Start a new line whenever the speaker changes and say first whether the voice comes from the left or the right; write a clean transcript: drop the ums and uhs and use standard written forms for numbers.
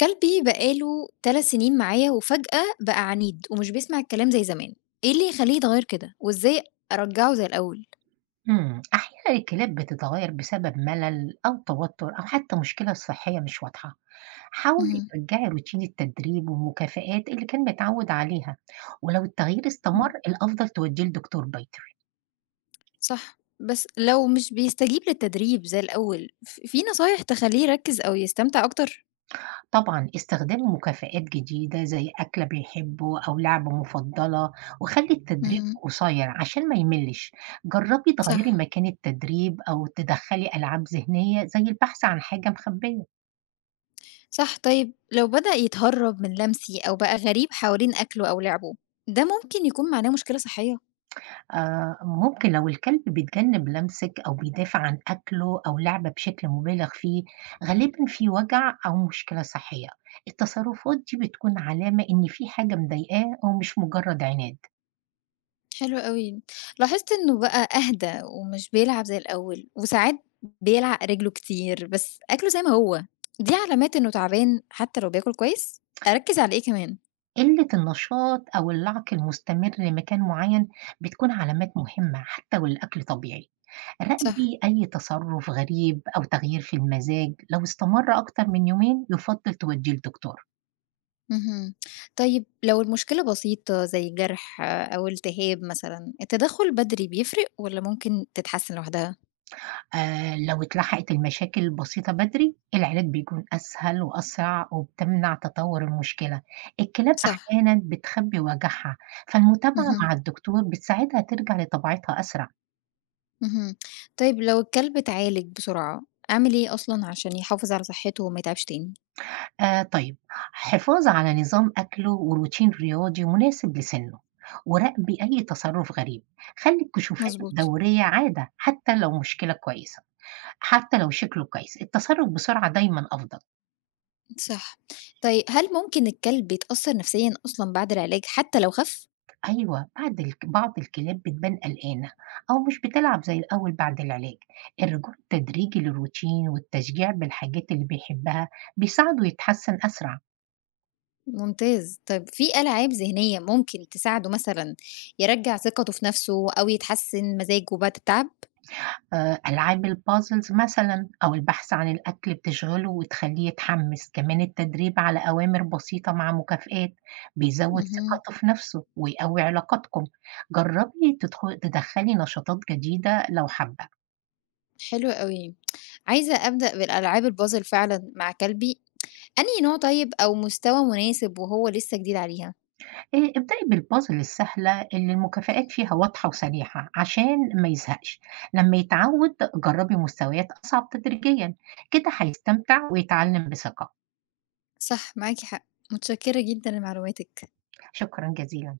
left: كلبي بقى له 3 سنين معايا وفجأة بقى عنيد ومش بيسمع الكلام زي زمان، إيه اللي يخلّيه يتغيّر كده وإزاي أرجّعه زي الأول؟
right: أحيانًا الكلاب بتتغير بسبب ملل أو توتر أو حتى مشكلة صحية مش واضحة. حاولي
left: اهم.
right: ترجعي روتين التدريب والمكافآت اللي كان متعود عليها، ولو التغيير استمر
left: إمم.
right: الأفضل توديه لدكتور بيطري.
left: صح، بس لو مش بيستجيب للتدريب زي الأول، ف في نصايح تخلّيه يركّز أو يستمتع أكتر؟
right: طبعًا استخدام مكافآت جديدة زي أكلة بيحبه أو لعبة مفضلة، وخلي التدريب
left: اهم.
right: قصير عشان ما يملش. جربي
left: صح.
right: تغيري مكان التدريب أو تدخلي ألعاب ذهنية زي البحث عن حاجة مخبية.
left: صح، طيب لو بدأ يتهرّب من لمسي أو بقى غريب حوالين أكله أو لعبه، ده ممكن يكون معناه مشكلة صحية.
right: ممكن لو الكلب بيتجنب لمسِك أو بيدافع عن أكله أو لعبة بشكل مُبالغ فيه، غالبًا في وجع أو مشكلة صحية. التصرفات دي بتكون علامة إن في حاجة مضايقاه أو مش مجرد عناد.
left: حلو أوي. لاحظت إنه بقى أهدى ومش بيلعب زي الأول، وساعات بيلعق رجله كتير، بس أكله زي ما هو، دي علامات إنه تعبان حتى لو بياكل كويس؟ أركّز على إيه كمان؟
right: قِلة النشاط أو اللَعْق المستمر لمكان معيّن بتكون علامات مهمة حتى والأكل طبيعي.
left: صح.
right: راقبي أي تصرُّف غريب أو تغيير في المزاج، لو استمر أكتر من يومين يُفضّل تودّيه لدكتور.
left: اهم. طيب لو المشكلة بسيطة زي جرح آه، أو التهاب مثلًا، التدخل بدري بيفرق والّا ممكن تتحسن لوحدها؟
right: لو اتلحقت المشاكل البسيطة بدري، العلاج بيكون أسهل وأسرع وبتمنع تطوّر المشكلة. الكلاب
left: صح.
right: أحيانًا بتخبّي وجعها، فالمتابعة
left: اهم.
right: مع الدكتور بتساعدها ترجع لطبيعتها أسرع.
left: اهم. طيب لو الكلب اتعالج بسرعة، أعمل إيه أصلًا عشان يحافظ على صحته وما يتعبش تاني؟
right: طيب، حفاظ على نظام أكله وروتين رياضي مناسب لسنّه، وراقبي أي تصرُّف غريب. خلّي الكشوفات
left: مظبوط.
right: الدورية عادة حتى لو مشكلة كويسة، حتى لو شكله كويس، التصرُّف بسرعة دايمًا أفضل.
left: صح. طيب هل ممكن الكلب بيتأثّر نفسيًا أصلًا بعد العلاج حتى لو خَف؟
right: أيوه، بعد الك بعض الكلاب بتبان قلقانة أو مش بتلعب زي الأول بعد العلاج، الرجوع التدريجي للروتين والتشجيع بالحاجات اللي بيحبها بيساعده يتحسن أسرع.
left: ممتاز. طيب في ألعاب ذهنية ممكن تساعده مثلًا يرجّع ثقته في نفسه أو يتحسّن مزاجه بعد التعب؟
right: ألعاب الpuzzles مثلًا أو البحث عن الأكل بتشغله وتخلّيه يتحمس، كمان التدريب على أوامر بسيطة مع مكافآت بيزود
left: اهم.
right: ثقته في نفسه ويقوي علاقاتكم. جربي تدخ تدخلي نشاطات جديدة لو حابة.
left: حلو أوي. عايزة أبدأ بالألعاب الpuzzle فعلًا مع كلبي. أنهي نوع طيب أو مستوى مناسب وهو لسه جديد عليها؟
right: ابدئي بالpuzzle السهلة اللي المكافآت فيها واضحة وسريعة عشان ما يزهقش، لمّا يتعوّد جرّبي مستويات أصعب تدريجيًا، كده هيستمتع ويتعلم بثقة.
left: صح، معاكِ حق. متشكّرة جدًا لمعلوماتِك.
right: شكرًا جزيلًا.